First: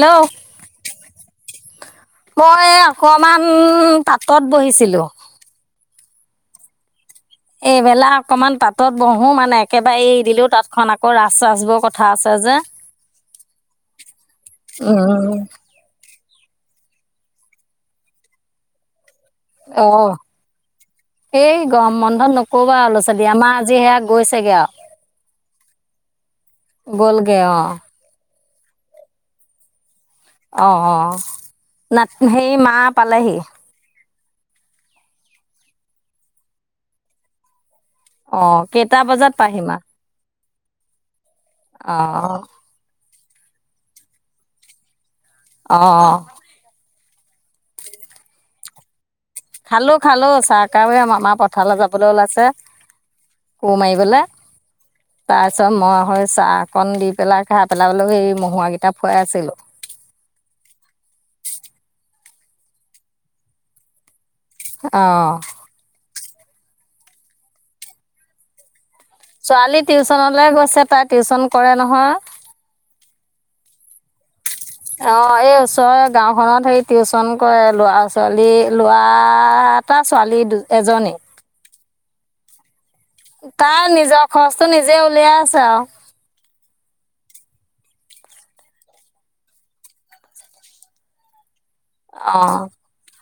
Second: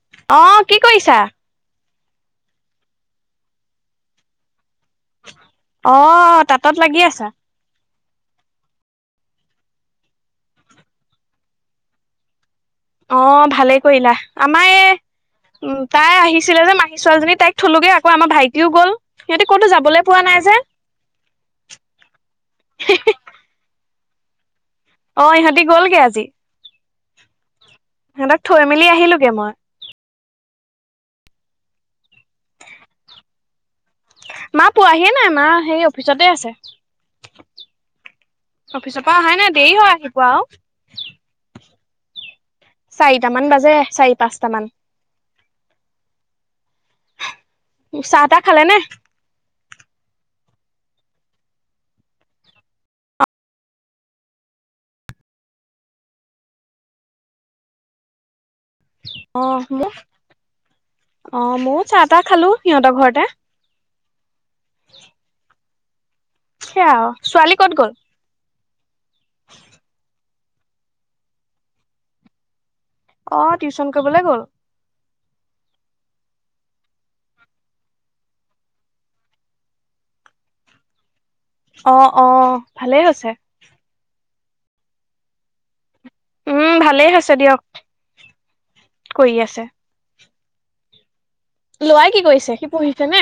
Hello অ' কি কৰিছা? মই আকৌ আমাৰ পাটত বহিছিলোঁ। অ' তাতত লাগি আছা? এইবেলা অকমান তাতত বহো মানে, একেবাৰে এৰি দিলেওঁ তাতখন আকৌ ৰাস চাচবোৰ কথা আছে যে। অ' ভালেই কৰিলা। আমাৰ এই উম উ, তাই আহি ছিলে যে মাহীৰ ছোৱালীজনী তাইক থলোগে আকৌ, আমাৰ ভাইটিও গ'ল। সিহঁতি ক'তো যাবলৈ অ' পোৱা নাই যে এই গম বন্ধত নক'বা ল'ৰা ছোৱালী, আমাৰ আজি সেয়া গৈছেগে আৰু। অ' ইহঁতি গ'লগে আজি? গ'লগে অ'। সিহঁতক থৈ মেলি আহিলোঁগে মই। অ', অ'। নাত্নি, সেই মা পালেহি? মা পোৱাহি নাই, মা সেই অফিচতে আছে। অ কেইটা অফিচৰপা বজাত অহাই নাই, পাহি মা দেৰি হয় আহি পোৱা আৰু। অ'। চাৰিটামান বাজে, চাৰি পাঁচটামান। অ', অ'। চাহ টাহ খালেনে? খালোঁ খালোঁ, চাহকাপ এ, মামা পথাৰলৈ যাবলৈ ওলাইছে। কোৰ মাৰিবলে। তাৰপিছত মই সৈ চাহ অকন দি পেলাই খাই পেলাই এই ম অ' মোক অ' ময়ো চাহ তাহ খালোঁ সিহঁতৰ ঘৰতে। অ'। হেয়া আৰু। ছোৱালী কত গ'ল? ছোৱালী টিউচনলৈ গৈছে, তাই টিউচন কৰে নহয়। অ' টিউচন কৰিবলৈ গ'ল? অ' এই ওচৰৰ গাওখনত হেই টিউচন কৰে, ল'ৰা ছোৱালী এ, লোৱা টা ছোৱালী দু এজনী। অ', অ'। ভালেই হৈছে তাৰ নিজৰ খৰচটো নিজে উলিয়াই আছে আৰু। উম ভালেই হৈছে দিয়ক, কৰি আছে। লৰাই কি কৰিছে? সি অ' পঢ়িছে নে?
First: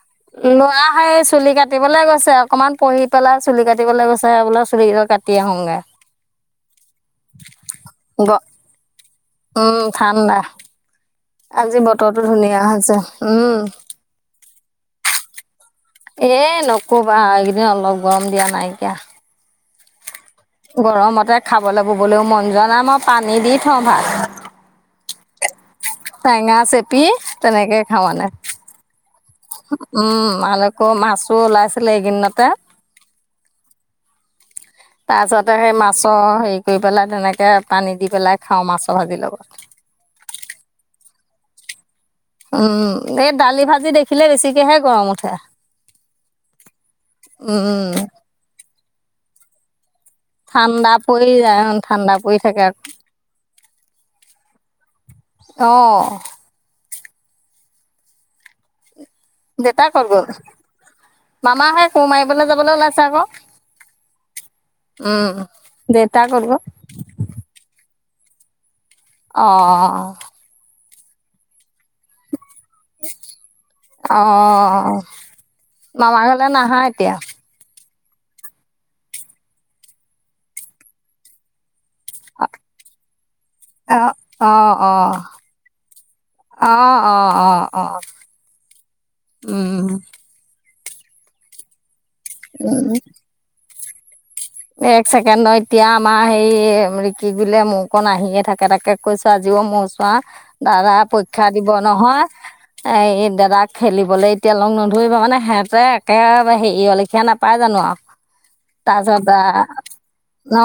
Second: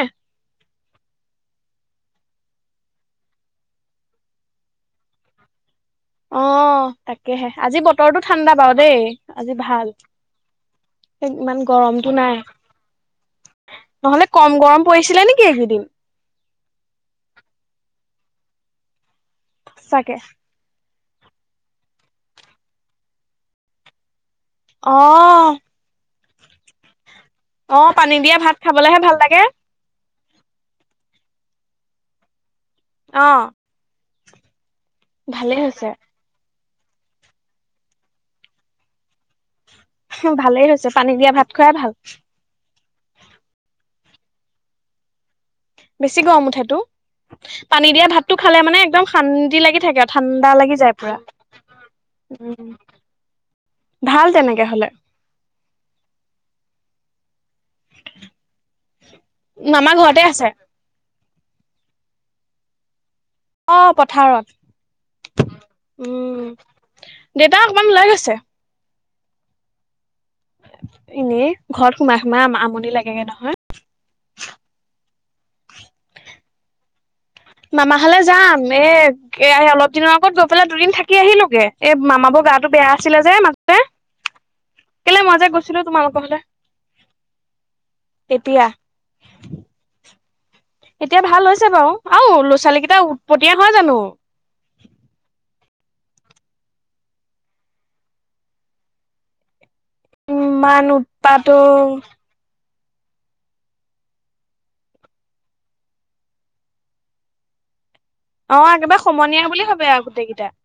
লুৱা এই চুলি কাটিবলে গৈছে, অকনমান পঢ়ি পেলাই চুলি কাটিবলৈ গৈছে বোলে চুলি কেইডাল কাটি আহোঙগে। অ' তাকেহে। আজি বতৰটো গ ঠাণ্ডা বাৰু দেই। আজি উম, ভাল। ঠাণ্ডা। ইমান আজি গৰমটো বতৰটো নাই ধুনীয়া হৈছে। উম। নহ'লে কম গৰম পৰিছিলে নেকি এইকেইদিন। এ নকবা এইকেইদিন অলপ গৰম দিয়া নাই এতিয়া। চাগে। গৰমতে খাবলৈ ববলৈও মন যোৱা নাই, মই পানী দি থওঁ ভাত অ'। টেঙা চেপি তেনেকে অ', খাওঁ পানী মানে। দিয়া ভাত খাবলেহে ভাল লাগে উম, মাল আকৌ মাছো ওলাইছিলে এইকেইদিনতে। অ'। তাৰপিছতে ভালেই সেই হৈছে মাছৰ হেৰি কৰি পেলাই তেনেকে পানী দি পেলাই খাওঁ মাছৰ ভাজিৰ লগত। ভালেই হৈছে পানী দিয়া ভাত খোৱাই ভাল। উম, এই দালি ভাজি দেখিলে বেছিকেহে গৰম উঠে। বেছি গৰম উঠেটু, পানী উম দিয়া ভাতটো খালে মানে একদম শান্তি লাগি থাকে। ঠাণ্ডা লাগি যায় পুৰা, পৰি যায় ঠাণ্ডা পৰি থাকে উম, ভাল তেনেকে হলে। অ দেতাই মামা ক'ত ঘৰতে গল? আছে মামাহে কোৰ মাৰিবলৈ যাবলৈ ওলাইছে আকৌ। অ উম পথাৰত, দেউতা ক'ত উম, গ'ল দেউতা অকণমান ওলাই গৈছে। [inaudible] অ' এনেই ঘৰত সোমাই-সোমাই আম-আম অ' মামাৰ ঘৰলে নাহা এতিয়া? মামা হলে যাম এ এয়া অলপ দিনৰ আগত গৈ পেলাই দুদিন থাকি আহিলোগে। এ মামাৰ বৰ গাটো বেয়া আছিলে মাজতে, অ', অ', অ', কেলে মই যে গৈছিলো তোমালোকৰ ফালে। অ, অ, অ, অ, উম। এতিয়া ভাল হৈছে বাৰু, আউ ল'ৰা ছোৱালী উম। কেইটা উৎপটীয়া হয় জানো। এক ছেকেণ্ড ন এতিয়া আমাৰ হে ৰিকি বোলে মোৰকণ আহিয়ে থাকে তাকে কৈছো আজিও মোৰ ৱা ইমান দাদা উৎপাত পৰীক্ষা দিব নহয়। এ দাদাক খেলিবলৈ এতিয়া লগ নধৰিবা, মানে সিহঁতে একে হেৰি লিখীয়া নাপায় জানো আ অ একেবাৰে সময় যা ন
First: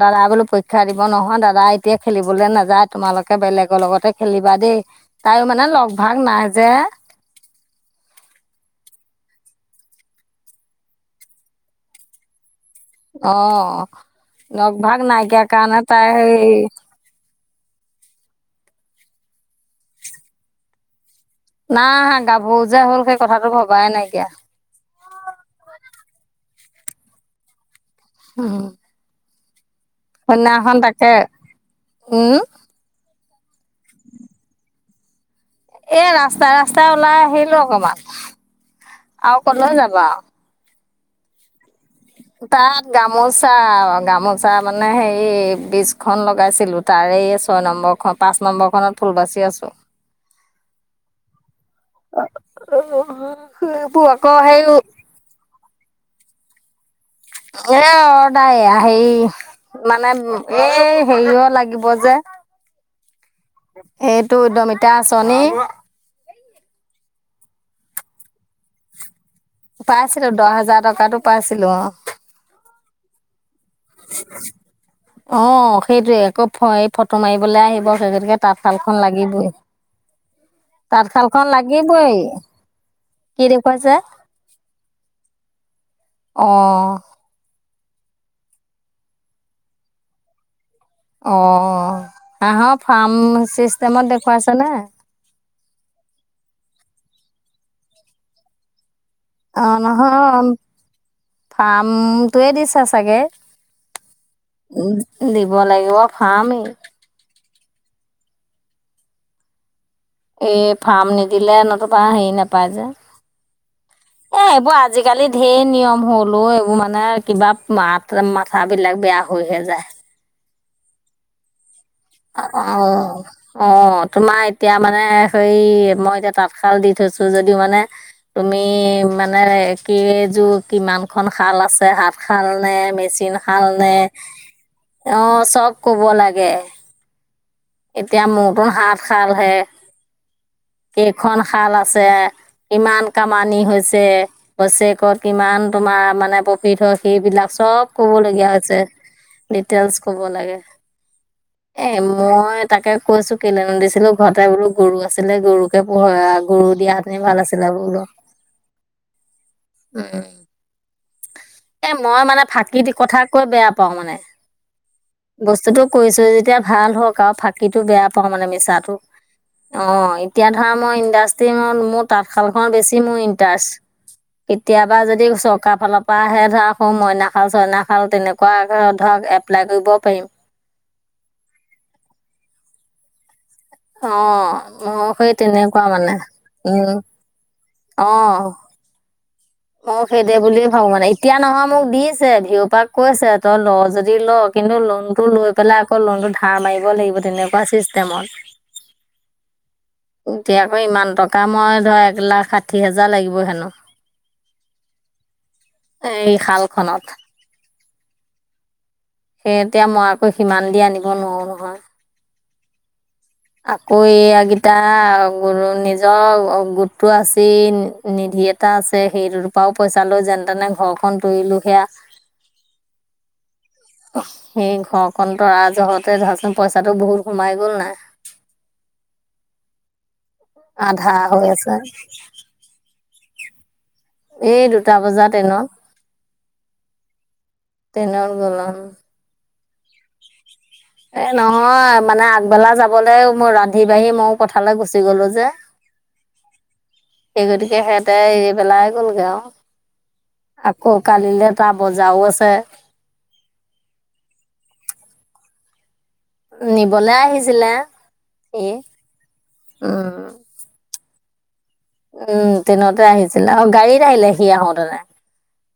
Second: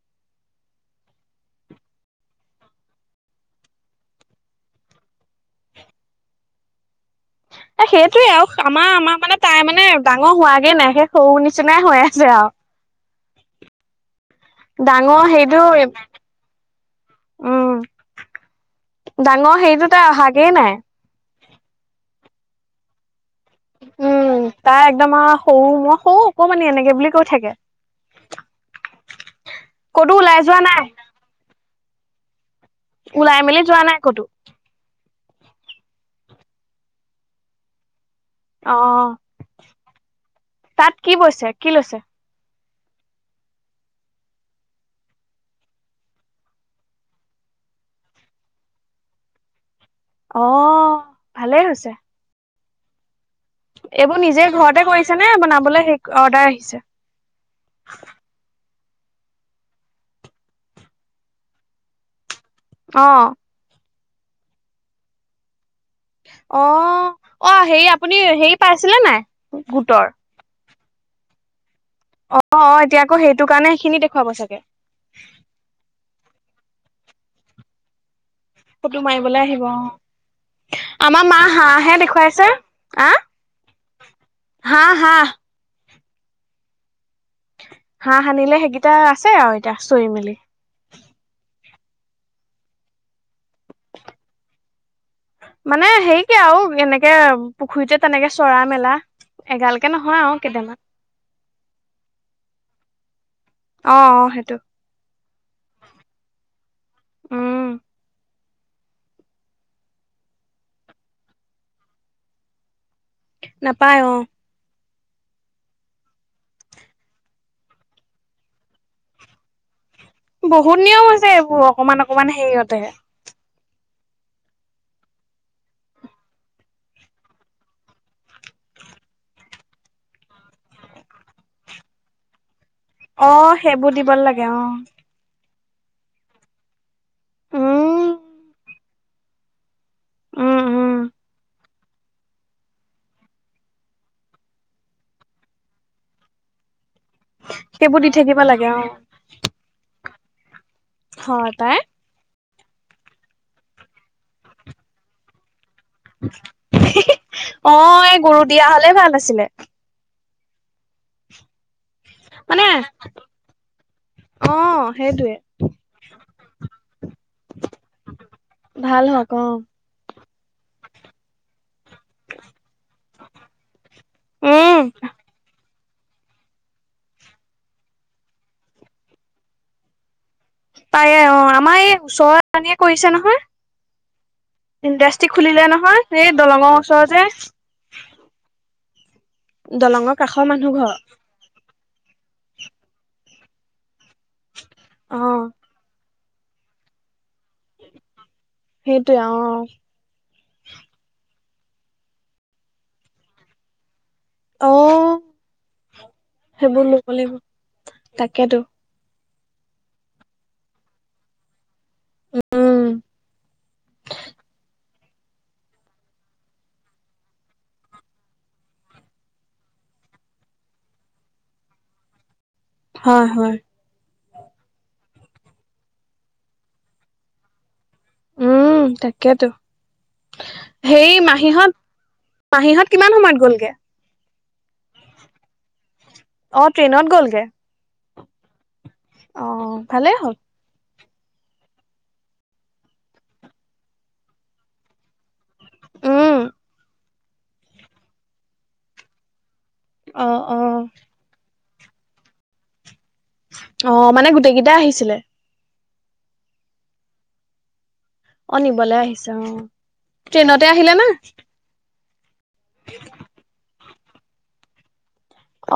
দাদা বোলো পৰীক্ষা দিব নহয় দাদা এতিয়া খেলিবলে নাযায় তোমালোকে বেলেগৰ লগতে খেলিবা দেই, তাই মানে লগ ভাগ নাই যে। [inaudible] সেইটোয়ে আৰু আমাৰ-আমাৰ মানে তাই মানে ডাঙৰ হোৱাগে নাই সেই সৰু নিচিনাই হৈ আছে আৰু। অ', লগ-ভাগ ডাঙৰ নাইকিয়া সেইটো কাৰণে তাই সেই উম। ডাঙৰ হেৰিটোতে অহাগেই নাই। না হা গাভৰুজা হ'ল খ উম, তাই একদম আৰু সৰু মই সৰু অকণমানি এনেকে বুলি কৈ থাকে। উম। ক'তো ওলাই যোৱা সেইদিনাখন নাই তাকে, উম ওলাই মেলি যোৱা নাই ক'তো? এ ৰাস্তাই-ৰাস্তাই ওলাই আহিলো অকমান। অ আৰু কলৈ যাবা? তাত কি বৈছে, কি লৈছে? তাত গামোচা, গামোচা মানে হেৰি বিছখন লগাইছিলো তাৰে আছ ছয় নম্বৰ খ, পাঁচ নম্বৰ খনৰ ফুল বাচি আছো। অ', ভালেই হৈছে। [inaudible] এইবোৰ আকৌ নিজেই সেই ঘৰতে কৰিছে নে বনাবলৈ সেই অৰ্ডাৰ আহিছে? এ অ ডাইয়া হেৰি মানে এই হেৰিও লাগিব যে। আহ। সেইটো উদ্যমীতা আঁচনি অ', অ হে আপুনি হেৰি পাইছিলে নাই? গোটৰ পাইছিলো দহ হেজাৰ টকাতো পাইছিলো অ। অ অ এতিয়া আকৌ সেইটো কাৰণে সেইখিনি দেখুৱাব চাগে অ, সেইটয়ে আকৌ এই ফটো মাৰিবলৈ আহিব সেই গতিকে তাঁতশালখন ফটো মাৰিবলৈ লাগিবই। আহিব অ আমাৰ তাঁতশাল মা খন হাঁহহে লাগিবই, দেখুৱাইছে কি দেখুৱাইছে? হাহ, হাহ অ', হাঁহ আনিলে, সেইকেইটা আছে আৰু এতিয়া চৰি মেলি। অ', হাহৰ ফাৰ্ম চিষ্টেমত দেখুৱাইছ নে? মানে হেৰিকে আৰু, এনেকে পুখুৰীতে তেনেকে চৰা মেলা। অ', এগালকে আৰু নহয় কেইটামান ফাৰ্মটোৱে দিছে চাগে। অ অ সেইটো উ দিব লাগিব ফ্মেই। উম এই ফাৰ্ম নিদিলে নতুবা হেৰি নাপায় যে। নাপায় অ',। এ এইবোৰ আজিকালি ধঢেৰ নিয়ম হলো এইবোৰ মানে কিবা মাত-মাথা বিলাক বেয়া হৈহে যায়। বহুত নিয়ম হৈছে এইবোৰ, অকমান অকমান অ', হেৰিয়তে। অ', তোমাৰ এতিয়া মানে হে মই এতিয়া তাঁতশাল দি থৈছো যদিও মানে তুমি আমি মানে একেইযোৰ কিমান খন খাল আছে হাতশাল অ মে-মেচিন শাল সেইবোৰ নে, দিব লাগে অ অ, চব কব লাগে। উম এতিয়া মোৰটোন হাত শাল হে। উম, উম, কেইখন শাল আছে, কিমান কামানি হৈছে, বছেৰেকত কিমান তোমাৰ মাৰ মানে প্ৰফিট হ'ক সেইবিলাক চব সেইবোৰ দি কব থাকিব লগগীয়া লাগে হৈছে, অ ডিতেইলচ কব লাগে। হয় পায়। এ মই তাকে কৈছো কিনে নিদিছিলো ঘৰতে বোৰ গৰু আছিলে গৰু [unintelligible] আ, গৰু দিয়া ভাল হেতেন এই আছিলে অ [unintelligible] এই গৰু দিয়া হলে ভাল আছিলে উম, উম। এ মই মানে ফাঁকি দি কথা কৈ বেয়া পাওঁ মানে। অ সেইটোৱে বস্তুটো কৰিছোঁ যেতিয়া ভাল হওঁক আৰু, ফাঁকিটো বেয়া পাওঁ মানে মিছাটো। ভাল হওক অ, এতিয়া ধৰা মই ইণ্ডাষ্ট্ৰি মো-মোৰ তাঁতশালখনত বেছি মোৰ ইণ্টাৰেষ্ট। উম কেতিয়াবা যদি চৰকাৰ ফালৰ পৰা আহে ধৰক সৌ মইনা খাল চইনা খাল তেনেকুৱাক ধৰ-ধৰক এপ্লাই কৰিব পাৰিম। পাৰে অ', আমাৰ এই ওচৰ পানীয়ে কৰিছে অঁ নহয়। মোৰ ইণ্ডাষ্ট্ৰি সেই খুলিলে তেনেকুৱা নহয়, এই দলঙৰ ওচৰতে। অহ, অ', দলঙৰ সেইদে কাষৰ বুলিয়ে মানুহ ভাবো ঘৰ মানে, এতিয়া নহয় মোক দিছে ভিয় পা কৈছে তই ল' যদি ল' কিন্তু লোন অ টো লৈ পেলাই আকৌ লোনতটো ধাৰ মাৰিব লাগিব, তেনেকু ৱা চিষ্টেমত। সেইটোৱে অ এতিয়া আকৌ ইমান টকা মই ধৰ এক লাখ ষাঠি হাজাৰ লাগিব হেনো। অ এই শাল সেইবোৰ ল'ব খনত। লাগিব তাকেতো। সেই এতিয়া মই আকৌ সিমান দি আনিব নোৱাৰোঁ নহয়। উম আকৌ এইয়াগিটা [unintelligible] নিজৰ অ'গোটটো আছে নি-নিধি ধি এটা আছে, সেইটোৰ পৰাও পইচা লৈ যেনে তেনে ঘৰখন তৰিলোঁ সেয়া। হয়, হয়। সেই ঘৰখন তৰা জহতে ধৰাচোন পইচাটো বহুত সোমাই গল নাই? উম, তাকেইতো। হেৰী, আধা হৈ আছে মাহীহঁত, মাহীহঁত কিমান সময়ত গ'লগে? এই, দুটা বজা ট্ৰেইনত। অ, ট্ৰেইনত গলগে? ট্ৰেইনত গ'ল অ, ভালেই হ'ল। এ, নহয় মানে আগবেলা যাবলৈ, মোৰ ৰান্ধি বাঢ়ি মইও কথালৈ গুচি গ'লো যে। উম সেই, গতিকে সিহঁতে এৰি বেলাই গ'লগে আৰু। অ', অ, আকৌ কালিলৈ তাৰ বজাৰও আছে। অ', মানে গোটেই কেইটাই আহিছিলে? নিবলে আহিছিলে। অ' সি নিবলে আহিছে অ' ট্ৰেইনতে আহিলে নে? উ ট্ৰেইনতে আহিছিলে আও গাড়ীত আহিলে সি আহোতেনে।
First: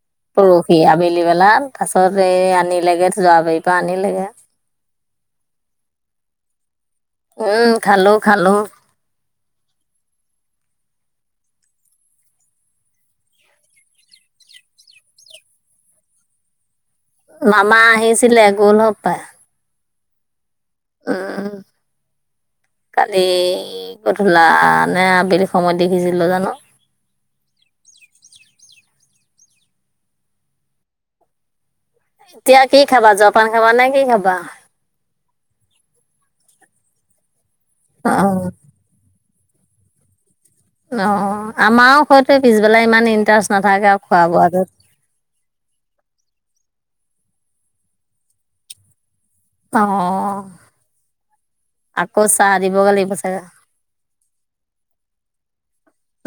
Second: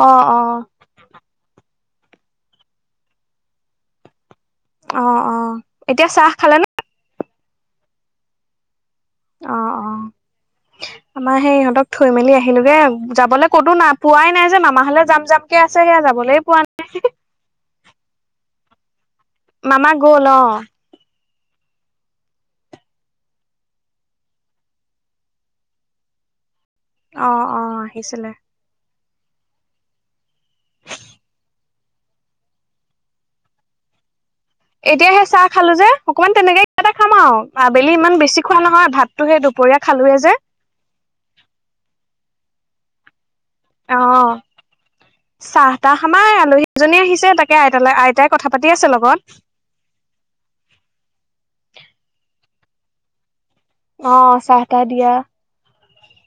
অ অ পৰসি আবেলি বেলা। তাছত এই আনিলেগে, জৱাবাৰীৰ পৰা আনিলেগে। অ' অ' এতিয়া চাহ খালে নে? উ খালোঁ খালোঁ। অ' অ'। আমাৰ হেই ইহঁতক থৈ মেলি আহিলোগে। যাবলৈ কতো নাই, পোৱাই নাই যে মামাহলে যাম যাম কে আছে কেয়া যা যাবলৈ পোৱা নাই। মামা আহিছিলে গ'ল হপাই। মামা গ'ল অ'। উম। কালি গধূলা নে আবেলি সময়ত দেখিছিলোঁ জানো। অ' অ' আহিছিলে। এতিয়া কি খাবা, জপান খাবা নে কি খাবা? এতিয়া সে চাহ খালোঁ যে অকমান তেনেকে কিবা এটা খাম আও আবেলি ইমান বেছি অ', খোৱা নহয় ভাত তো হেই দুপৰীয়া খালোৱে যে। ন আমাও সটোৱে পিছবেলা ইমান ইন্টাৰেষ্ট অ' চাহ তাহ আমাৰ আলহী এজনী আহিছ ছে তাকে আইতালে, আইতাই কথা পাতি আছে লগত। অ', আকৌ চাহ দিবগে লাগিব চাগে। অঁ, চাহ তাহ দিয়া।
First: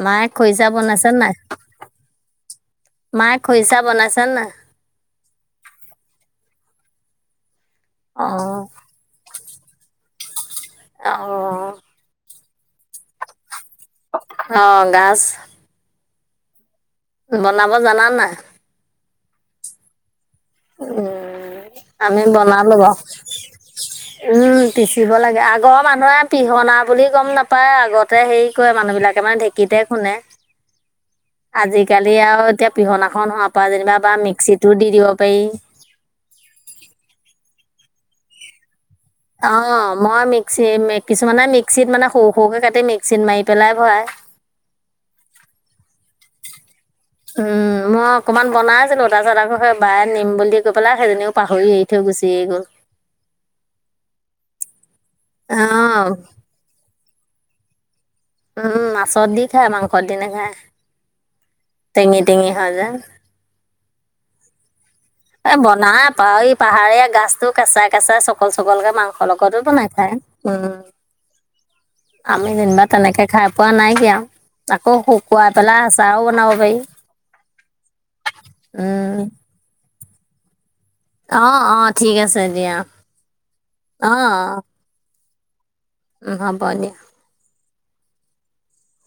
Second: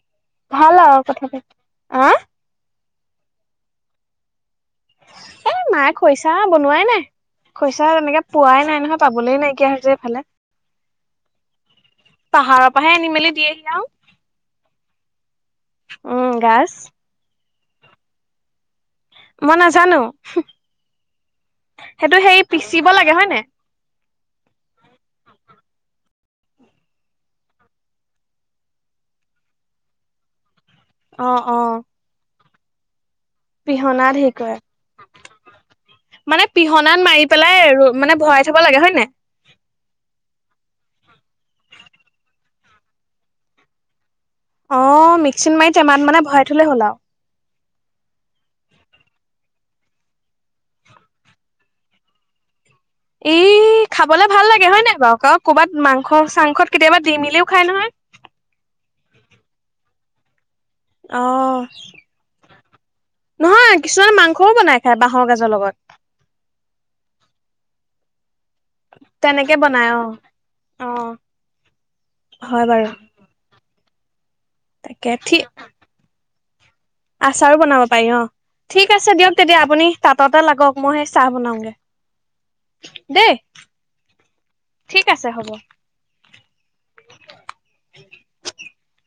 মায়ে খৰিচা ভাল আৰু বনাইছে নে কথা নাই, পাতি আহ মায়ে খৰিচা বনাইছে নাই? এ মায়ে খৰিছা বনোৱাই নাই। খৰিছা তেনেকে অ'। পোৱাই নাই নহয় পাবলৈ নাইকিয়া হৈ হৈছে এইফালে। অঁ। পাহাৰৰ পৰাহে আনি মেলি দিয়েহি আৰু। অ' গাছ- উম, গাজ। বনাব জানা নাই। মই নাজানো সেইটো, আমি সেই বনালোঁ পিচিব বাৰু লাগে হয় নে। উম, [inaudible] পিচিব লাগে আগৰ মানুহে পিহনা বুলি গম নাপায় আগতে হেৰি কৰে মানুহ বিলাকে মানে ঢেঁকীত- [unintelligible] [inaudible] অ আজিকালি আৰু এতিয়া পিহনাখন হোৱাৰ পৰা যেনিবা পিহনা বা ঢেঁকীয়া মিক্সিতো দি দিয়ক মানে পিহনাত মাৰি পেলাই ৰ মানে ভৰাই থব লাগে হয় নাই। অঁ, মই মিক্সি কিছুমানে মিক্সিত মানে সৰু সৰুকে কাটি মিক্সিত মাৰি পেলাই ভৰাই। অ' মিক্সি মাৰি টেমাত মানে ভৰাই থলেই হ'ল আৰু। উমঁ মই অকণমান বনাইছিলো তাৰপিছত আকৌ সেই বাই নিম বুলি কৈ পেলাই সেইজনীও পাহৰি এৰি থৈ গুচি- সেই গ'ল। ই খাবলে ভাল লাগে হয় নাই বাৰু কওঁক, কৰ'বাত অঁ মাংস চাংসত কেতিয়াবা- দি মিলিও খাই নহয়। উম মাছত দি খায়, মাংসত দি নাখায়। অঁ। ভালে। নহয় কিছুমান মাংসও বনাই। খায় বাঁহৰ গাজৰ এ লগত। বনাই পা ই পাহাৰীয়া গাছতো কেঁচাই কেঁচাই চক- [unintelligible] চকলকে মাংসৰ তেনেকে লগতো বনাই অ। খায় উ অ আমি হয় যেনিবা বাৰু তেনেকে খাই পোৱা নাই। আকৌ তাকে ঠিক শুকুৱাই পেলাই আচাৰও বনাব পাৰি। আচাৰো বনাব পাৰি। ঠিক আছে উম দিয়ক তেতিয়া আপুনি তাঁততে লাগক। মই সেই চাহ অ বনাওগে অ ঠিক আছে দিয়া দেই। অ ঠিক আছে। ছে হ'ব। হ'ব দিয়া। [inaudible]